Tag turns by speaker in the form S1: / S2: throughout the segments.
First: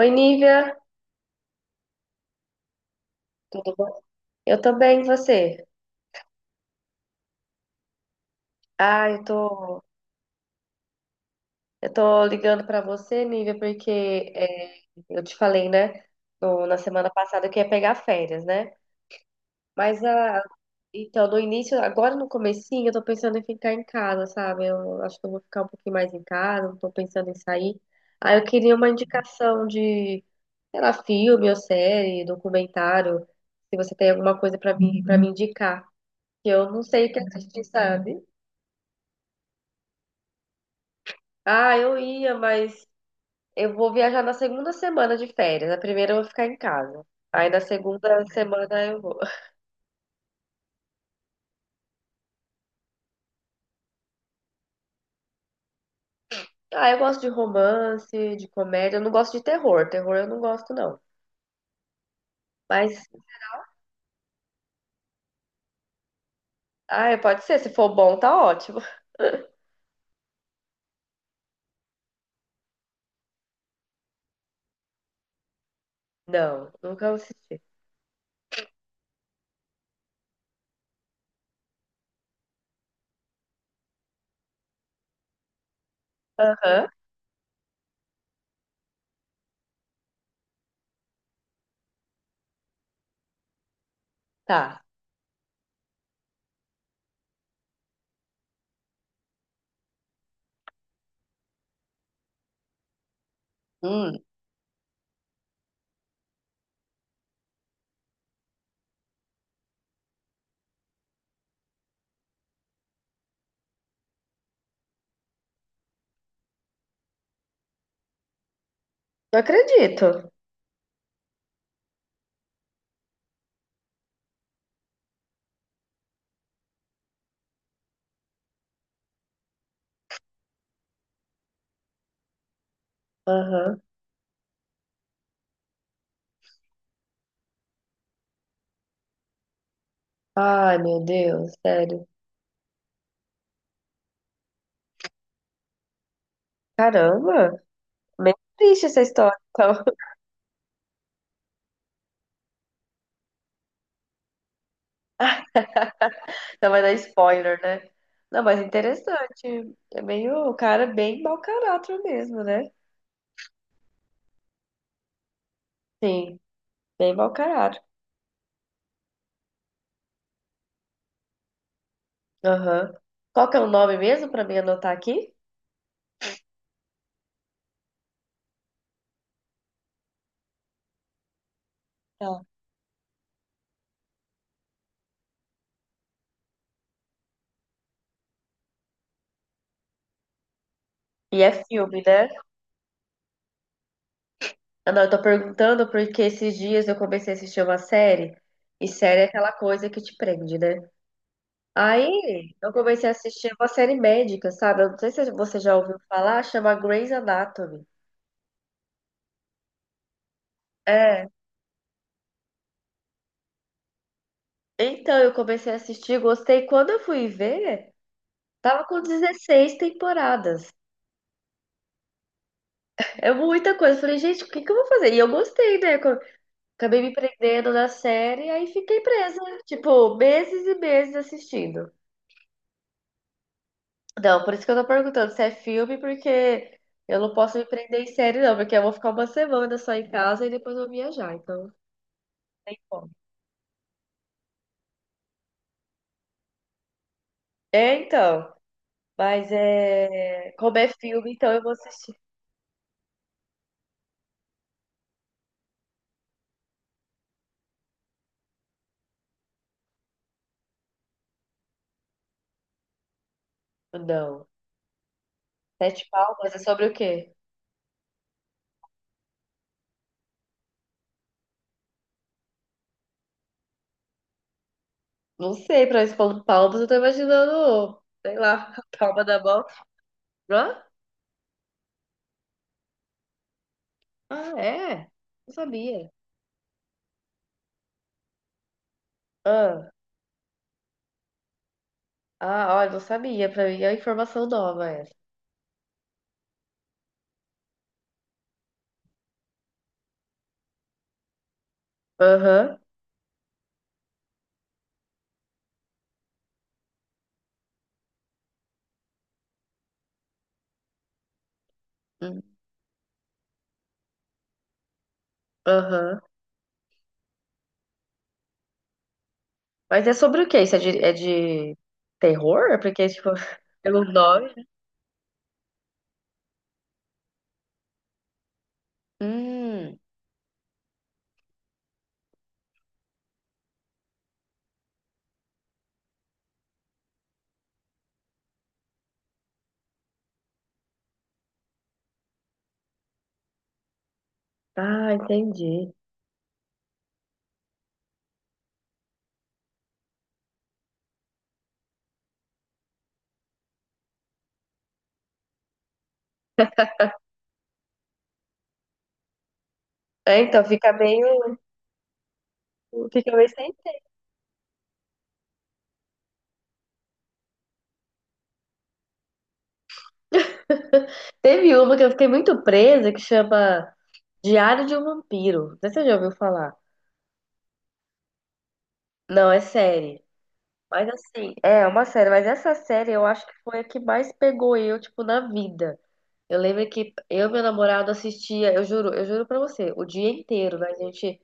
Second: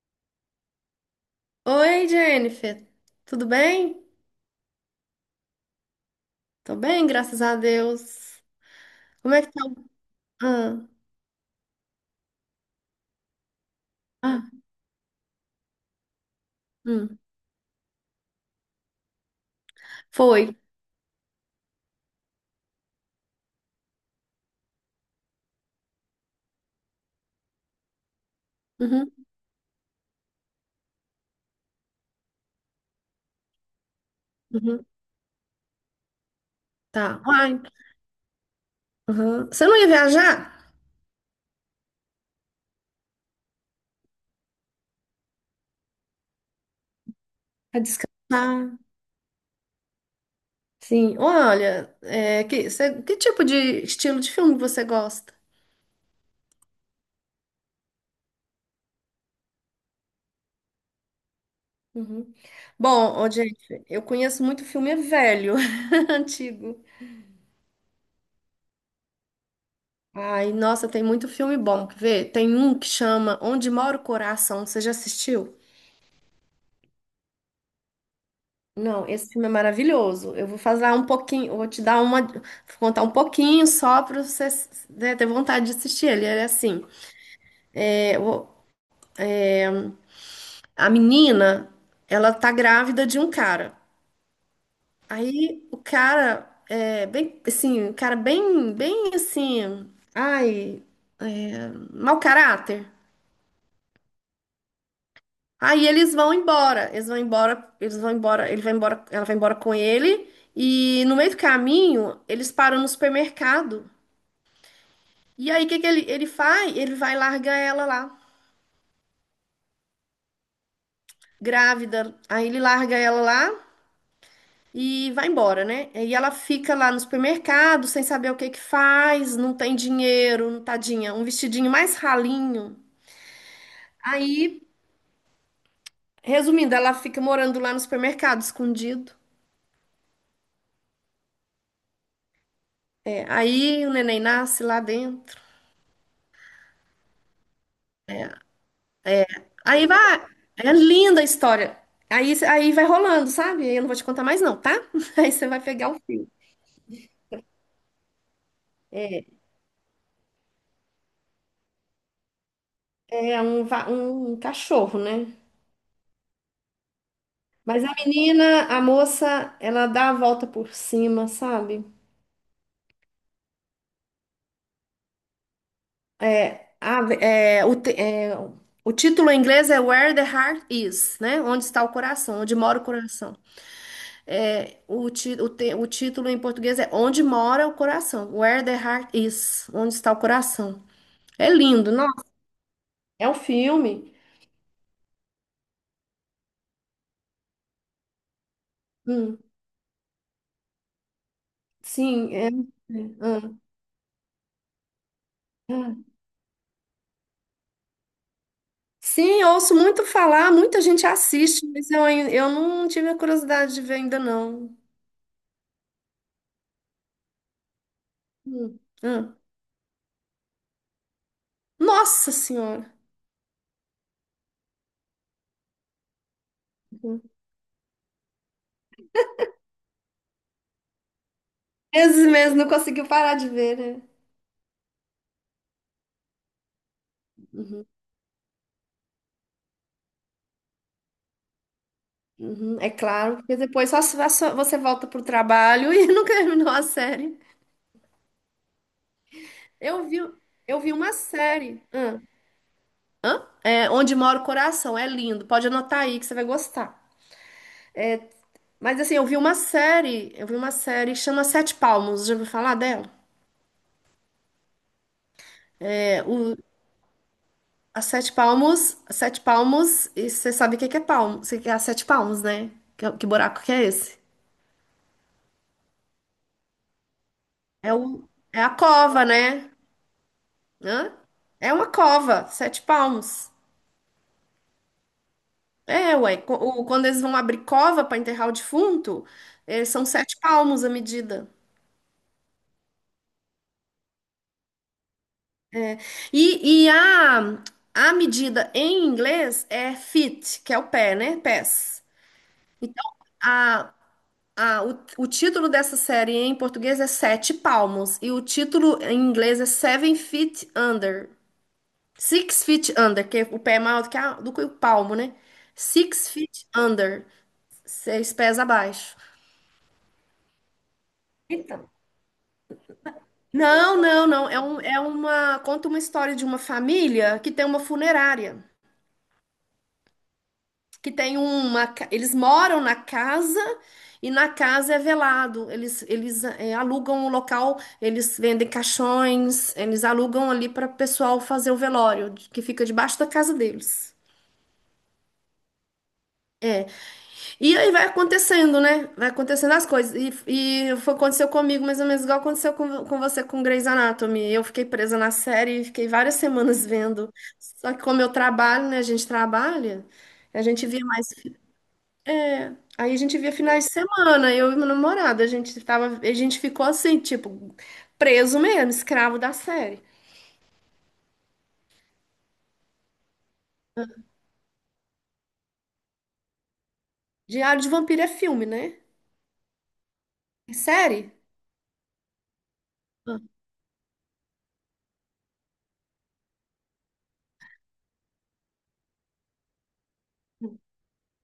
S1: Oi, Nívia,
S2: Oi, Jennifer. Tudo
S1: tudo
S2: bem?
S1: bom? Eu tô bem, e você?
S2: Tô bem, graças a Deus.
S1: Ah,
S2: Como é que tá? Ah,
S1: eu tô ligando pra você, Nívia, porque
S2: ah,
S1: é, eu te falei, né, na semana
S2: hum.
S1: passada que ia pegar férias, né? Mas a,
S2: Foi.
S1: então, no início, agora no comecinho, eu tô pensando em ficar em casa, sabe? Eu acho que eu vou ficar um pouquinho mais em casa, não tô pensando em sair. Aí eu queria uma
S2: Uhum,
S1: indicação de, sei lá, filme ou série, documentário, se você tem alguma coisa pra
S2: uhum.
S1: mim, para me indicar, que eu não sei o que
S2: Tá. Uai.
S1: assistir, sabe?
S2: Uhum. Você não ia viajar?
S1: Ah, eu ia, mas eu vou viajar na segunda semana de férias. Na primeira eu vou ficar em casa. Aí na
S2: Pra
S1: segunda
S2: descansar.
S1: semana eu vou.
S2: Sim. Olha, que tipo de estilo de filme você gosta?
S1: Ah, eu gosto de romance, de comédia. Eu não gosto de terror. Terror eu não gosto, não.
S2: Uhum.
S1: Mas,
S2: Bom, ô, Jennifer, eu conheço muito filme velho, antigo.
S1: ah, pode ser. Se for bom, tá ótimo.
S2: Ai, nossa, tem muito filme bom. Quer ver? Tem um que chama Onde Mora o Coração. Você já assistiu?
S1: Não, nunca assisti.
S2: Não, esse filme é maravilhoso. Eu vou fazer um pouquinho, vou te dar uma, vou contar um pouquinho só para você, né, ter vontade de assistir ele. Ele é assim,
S1: Aham,
S2: é, o- a menina, ela tá grávida de um cara.
S1: tá.
S2: Aí o cara é bem, assim, um cara bem, bem assim, ai, é, mau caráter.
S1: Hum,
S2: Aí eles vão embora, eles vão embora, eles vão embora, ele vai embora, ela vai embora com ele. E no meio do caminho, eles param no supermercado. E aí, o que que ele faz? Ele vai largar ela lá,
S1: não acredito.
S2: grávida. Aí ele larga ela lá e vai embora, né? E ela fica lá no supermercado, sem saber o que que faz, não tem dinheiro, não tadinha, um vestidinho mais ralinho.
S1: Aham.
S2: Aí, resumindo, ela fica morando lá no supermercado, escondido.
S1: Ai, meu Deus, sério.
S2: É, aí o neném nasce lá dentro.
S1: Caramba, bem triste essa história, então.
S2: Aí vai, é linda a história. Aí vai rolando, sabe? Aí eu não vou te contar mais não, tá? Aí você vai pegar o fio.
S1: Então vai dar spoiler, né? Não, mas interessante. É meio, o cara é bem mau caráter mesmo, né?
S2: É um, um cachorro, né?
S1: Sim, bem mau caráter.
S2: Mas a menina, a moça, ela dá a volta por cima, sabe?
S1: Aham. Qual que é o nome mesmo pra mim anotar aqui?
S2: É, a- é, o, te- é, o título em inglês é Where the Heart Is, né? Onde está o coração,
S1: Tá.
S2: onde mora o coração. É, o, ti, o, te- o título em português é Onde mora o coração. Where the Heart Is, onde está o coração.
S1: E
S2: É
S1: é
S2: lindo,
S1: filme,
S2: nossa.
S1: né?
S2: É um filme.
S1: Ah, não, eu tô perguntando porque esses dias eu comecei a assistir uma série, e série é
S2: Hum,
S1: aquela coisa que te prende, né?
S2: sim, é. é,
S1: Aí eu comecei a assistir
S2: hum,
S1: uma série médica, sabe? Eu não sei se você já ouviu
S2: hum.
S1: falar, chama Grey's Anatomy.
S2: Sim, eu ouço muito falar, muita gente
S1: É.
S2: assiste, mas eu não tive a curiosidade de ver ainda não.
S1: Então eu comecei a assistir, gostei. Quando eu fui ver.
S2: Hum.
S1: Tava com
S2: Ah.
S1: 16 temporadas.
S2: Nossa Senhora!
S1: É muita coisa. Eu falei, gente, o que que eu vou fazer? E eu gostei, né? Acabei me
S2: Uhum.
S1: prendendo na série, aí fiquei presa. Tipo, meses e meses assistindo.
S2: 13 meses não conseguiu parar de ver, né?
S1: Não, por isso que eu tô perguntando se é filme, porque eu não posso me
S2: Uhum,
S1: prender em série, não. Porque eu vou ficar uma semana só em casa e depois vou viajar. Então, não
S2: uhum,
S1: tem
S2: é
S1: como.
S2: claro, porque depois só, só você volta pro trabalho e não terminou a série.
S1: É, então. Mas
S2: Eu vi,
S1: é. Como
S2: eu
S1: é
S2: vi uma
S1: filme, então eu vou
S2: série.
S1: assistir.
S2: Hã? Hã? É, Onde Mora o Coração, é lindo. Pode anotar aí que você vai gostar. Mas assim, eu vi uma série que chama Sete Palmos. Já ouviu falar dela?
S1: Não. Sete
S2: É,
S1: Palmas
S2: o,
S1: é sobre o quê?
S2: a Sete Palmos, e você sabe o que que é palmo? Você quer a Sete Palmos, né? Que buraco que é esse?
S1: Não sei, pra expor palmas, eu tô
S2: É,
S1: imaginando,
S2: um,
S1: sei
S2: é a
S1: lá, a
S2: cova,
S1: palma da mão.
S2: né?
S1: Hã?
S2: Hã? É uma cova, sete palmos.
S1: Ah, é? Não sabia.
S2: É, ué. Quando eles vão abrir cova para enterrar o defunto,
S1: Ah,
S2: são sete palmos a medida.
S1: ah, olha, não sabia. Pra mim é uma informação nova essa.
S2: E, e a, a medida em inglês é feet, que é o pé, né? Pés.
S1: Aham.
S2: Então, a, o título dessa série em português é Sete Palmos. E o título em inglês é Seven Feet Under.
S1: Hum,
S2: Six feet under, que é o pé é maior do que, do que o palmo, né?
S1: aham.
S2: Six feet under, seis pés abaixo.
S1: Mas é sobre o quê? Isso é de
S2: Então,
S1: terror? É porque, tipo,
S2: Não,
S1: pelo
S2: não, não.
S1: nome.
S2: É, um, é uma. Conta uma história de uma família que tem uma funerária.
S1: Hum.
S2: Que tem uma. Ca- Eles moram na casa e na casa é velado. Eles é, alugam o local, eles vendem caixões, eles alugam ali para o pessoal fazer o velório, que fica debaixo da casa deles.
S1: Ah, entendi.
S2: É. E aí vai acontecendo, né? Vai acontecendo as coisas. E aconteceu comigo mais ou menos igual aconteceu com você com Grey's Anatomy. Eu fiquei presa na série e fiquei várias semanas vendo. Só que como eu trabalho, né? A gente trabalha,
S1: É,
S2: a
S1: então
S2: gente
S1: fica
S2: via mais.
S1: meio.
S2: É, aí a
S1: Fica
S2: gente
S1: meio
S2: via
S1: sem.
S2: finais de semana, eu e meu namorado. A gente ficou assim, tipo, preso mesmo, escravo da série.
S1: Teve uma que eu fiquei muito presa que chama Diário de um Vampiro. Não sei se você já ouviu falar.
S2: Diário de Vampiro é filme, né?
S1: Não, é série.
S2: É
S1: Mas
S2: série?
S1: assim, é uma série, mas essa série eu acho que foi a que mais pegou eu, tipo, na vida. Eu lembro que eu e meu namorado assistia, eu juro pra você, o dia inteiro, né? A gente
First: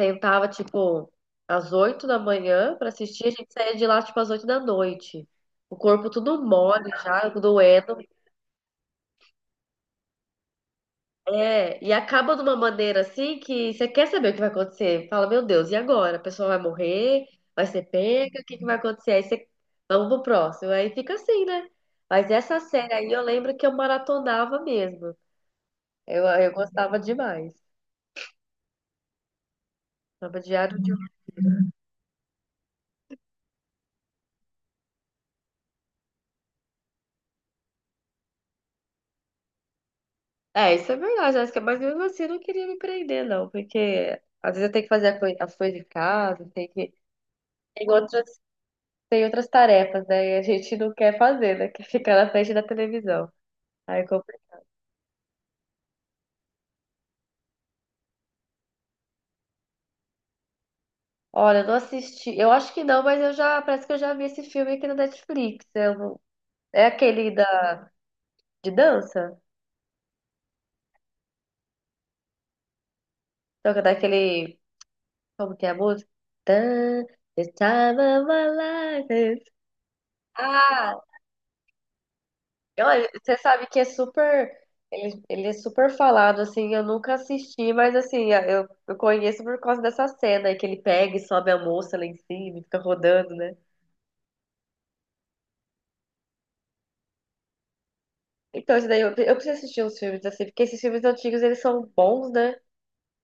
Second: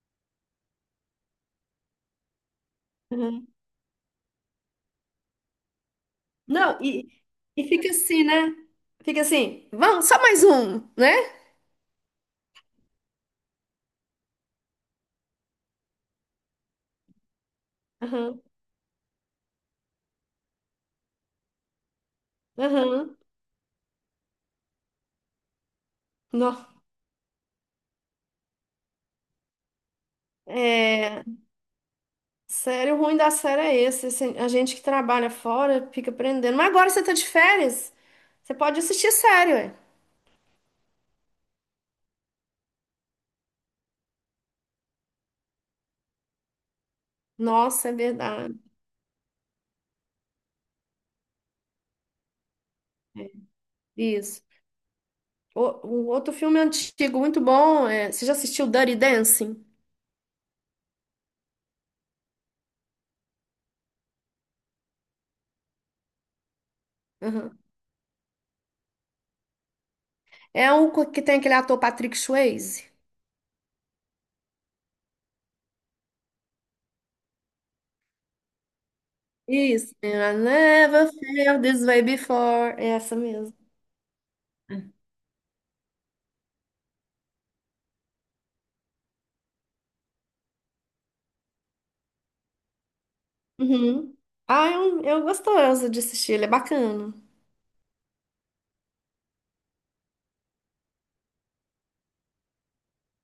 S1: sentava, tipo, às 8 da manhã pra assistir, a gente
S2: Ah.
S1: saía de lá, tipo, às oito da noite. O corpo tudo
S2: Não,
S1: mole
S2: e,
S1: já,
S2: e fica
S1: doendo.
S2: assim, né? Fica assim, vamos, só mais um, né?
S1: É, e acaba de uma maneira assim que você quer saber o que vai acontecer. Fala, meu Deus, e agora? A pessoa vai morrer? Vai ser pega?
S2: Aham,
S1: O que que vai acontecer? Aí você, vamos pro próximo. Aí fica assim, né? Mas essa série aí
S2: aham.
S1: eu lembro que eu maratonava mesmo. Eu
S2: Nó.
S1: gostava demais. Tava diário de...
S2: É, sério, o ruim da série é esse, assim, a gente que trabalha fora fica aprendendo. Mas agora você tá de férias, você pode assistir sério, ué.
S1: É, isso é verdade, Jéssica, mas mesmo assim eu não queria me prender, não, porque às vezes eu tenho que fazer a as coisas de casa, tem que... Tem
S2: Nossa, é
S1: outras,
S2: verdade.
S1: tem outras tarefas, né? E a gente não quer fazer, né? Quer ficar na frente da televisão. Aí,
S2: Isso. O outro filme antigo, muito bom, é, você já assistiu Dirty Dancing?
S1: olha, eu não assisti. Eu acho que não, mas eu já parece que eu já vi esse filme aqui na Netflix. Eu não- É aquele
S2: Aham.
S1: da de dança?
S2: É um que tem aquele ator Patrick Swayze.
S1: Então, que é daquele. Como que é a música? Tan, this time of my life is-
S2: Isso. And I
S1: Ah,
S2: never felt this way before. É
S1: olha,
S2: essa
S1: você
S2: mesmo.
S1: sabe que é super. Ele é super falado, assim. Eu nunca assisti, mas assim, eu conheço por causa dessa cena aí que ele pega e sobe a moça lá em cima e fica rodando, né?
S2: Uhum. Ah, eu gostoso de assistir, ele é bacana.
S1: Então, isso daí eu preciso assistir uns filmes assim, porque esses filmes antigos eles são bons, né?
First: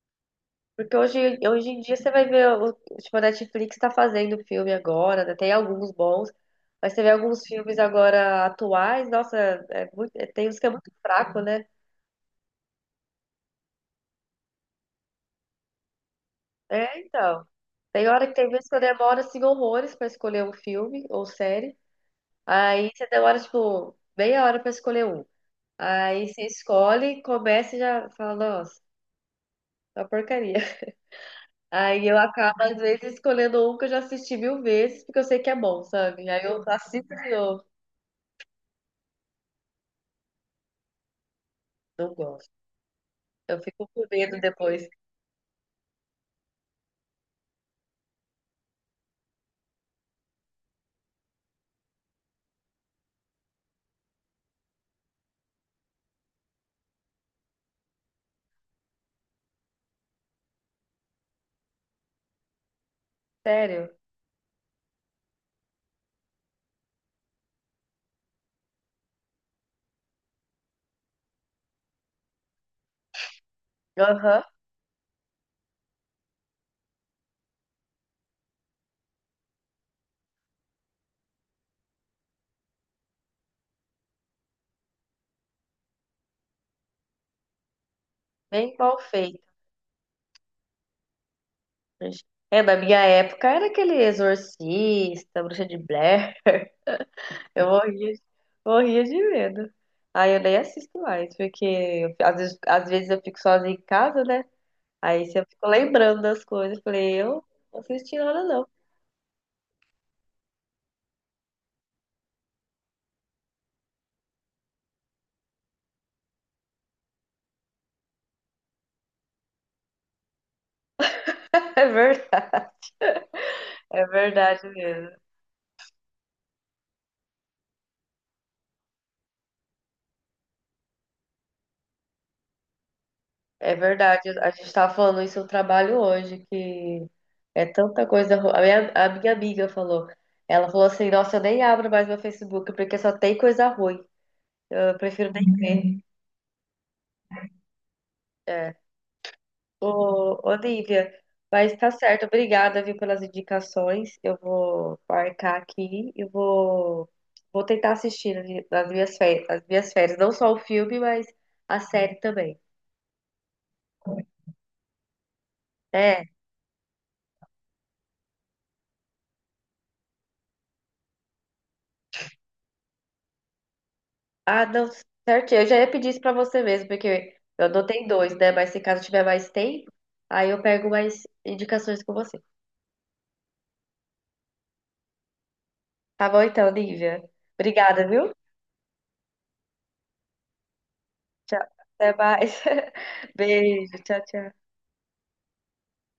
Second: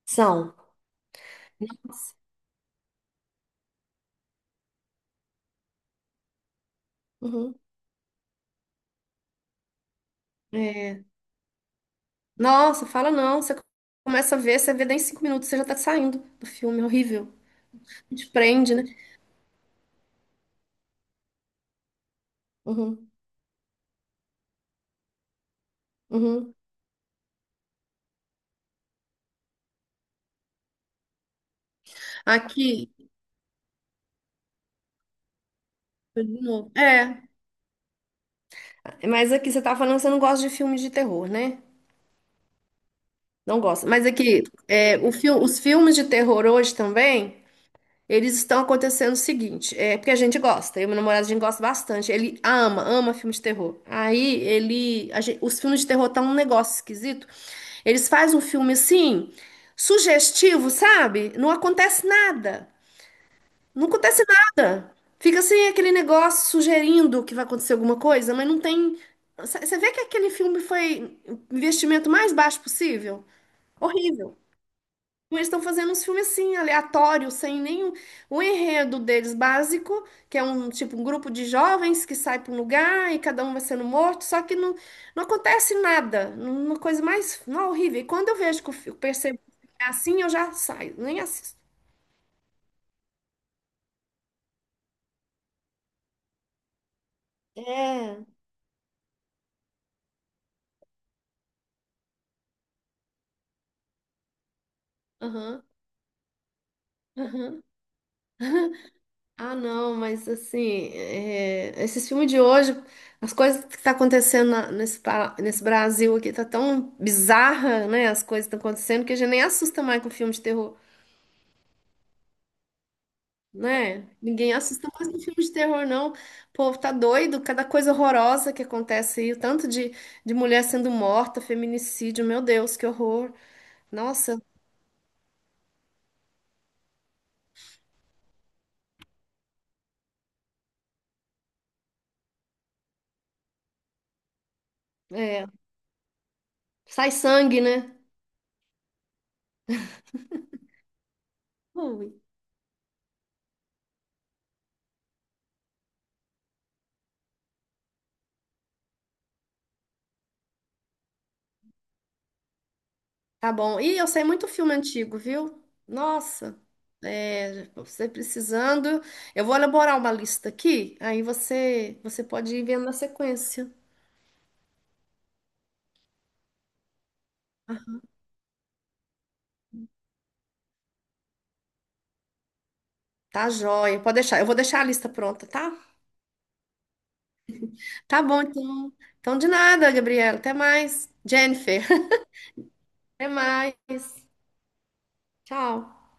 S2: São.
S1: Porque hoje em dia você
S2: Nossa.
S1: vai ver, o, tipo, a Netflix tá fazendo filme agora, né? Tem alguns bons, mas você vê alguns
S2: Uhum.
S1: filmes agora atuais, nossa, é muito, tem uns que é muito
S2: É.
S1: fraco, né?
S2: Nossa, fala não. Você começa a ver, você vê daí em cinco minutos, você já tá saindo do filme, é
S1: É,
S2: horrível.
S1: então. Tem hora
S2: A
S1: que tem vezes
S2: prende,
S1: que eu
S2: né?
S1: demoro, assim, horrores pra escolher um filme ou série. Aí você
S2: Uhum.
S1: demora, tipo, meia hora pra escolher um. Aí você
S2: Uhum.
S1: escolhe, começa e já fala, nossa, é uma porcaria. Aí eu acabo, às
S2: Aqui,
S1: vezes, escolhendo um que eu já assisti mil vezes, porque eu sei que é bom,
S2: de
S1: sabe? Aí eu
S2: novo.
S1: assisto
S2: É,
S1: de novo.
S2: mas aqui você tá falando que você não gosta de filme de terror, né?
S1: Não gosto. Eu
S2: Não
S1: fico
S2: gosta.
S1: com
S2: Mas
S1: medo
S2: aqui,
S1: depois.
S2: é, os filmes de terror hoje também. Eles estão acontecendo o seguinte, é porque a gente gosta, eu e meu namorado a gente gosta bastante. Ele ama, ama filme de terror. Aí ele, a gen- os filmes de terror estão um negócio esquisito. Eles fazem um filme assim, sugestivo, sabe? Não acontece nada. Não
S1: Sério?
S2: acontece nada. Fica assim aquele negócio sugerindo que vai acontecer alguma coisa, mas não tem. Você vê que aquele filme foi investimento mais baixo possível? Horrível.
S1: Aham,
S2: Mas estão fazendo uns filmes assim, aleatórios, sem nenhum. O enredo deles básico, que é um tipo um grupo de jovens que sai para um lugar e cada um vai sendo morto, só que não acontece nada. Uma coisa mais não, horrível. E quando eu vejo que
S1: bem mal
S2: percebo
S1: feito.
S2: que é assim, eu já saio, nem assisto.
S1: É, na minha época era aquele Exorcista, Bruxa de Blair. Eu morria,
S2: É.
S1: morria de medo. Aí eu nem assisto mais, porque eu às vezes eu fico sozinha em casa, né? Aí se eu
S2: Aham.
S1: fica lembrando das coisas. Eu falei, eu
S2: Aham.
S1: não assisti nada, não.
S2: Ah, não, mas assim, é, esses filmes de hoje, as coisas que tá acontecendo nesse, nesse Brasil aqui tá tão bizarra, né? As coisas estão acontecendo que a gente nem assusta mais com filme de terror,
S1: É
S2: né? Ninguém
S1: verdade
S2: assusta mais
S1: mesmo.
S2: com filme de terror, não. O povo tá doido, cada coisa horrorosa que acontece aí, o tanto de mulher sendo morta, feminicídio, meu Deus, que horror.
S1: É verdade,
S2: Nossa,
S1: a gente estava falando isso no trabalho hoje, que é tanta coisa. A minha amiga falou, ela falou assim, nossa, eu nem abro mais meu Facebook porque só tem coisa ruim. Eu prefiro nem
S2: é,
S1: ver.
S2: sai sangue, né?
S1: É. Ô, ô, Nívia, mas tá
S2: Ui.
S1: certo, obrigada, viu, pelas indicações. Eu vou marcar aqui e vou, vou tentar assistir nas minhas férias, não só o filme, mas a série também.
S2: Tá bom. Ih, eu sei muito filme antigo, viu?
S1: É.
S2: Nossa, é, você precisando. Eu vou elaborar uma lista aqui, aí você pode ir vendo na sequência.
S1: Ah, não, certinho. Eu já ia pedir isso pra você mesmo, porque eu anotei dois, né? Mas se caso tiver mais tempo, aí eu pego mais indicações com você.
S2: Tá joia, pode deixar. Eu vou deixar a lista pronta, tá?
S1: Tá bom então, Nívia. Obrigada,
S2: Tá
S1: viu?
S2: bom, então. Então, de nada, Gabriela. Até mais.
S1: Tchau.
S2: Jennifer,
S1: Até mais.
S2: até
S1: Beijo. Tchau,
S2: mais.
S1: tchau.
S2: Tchau.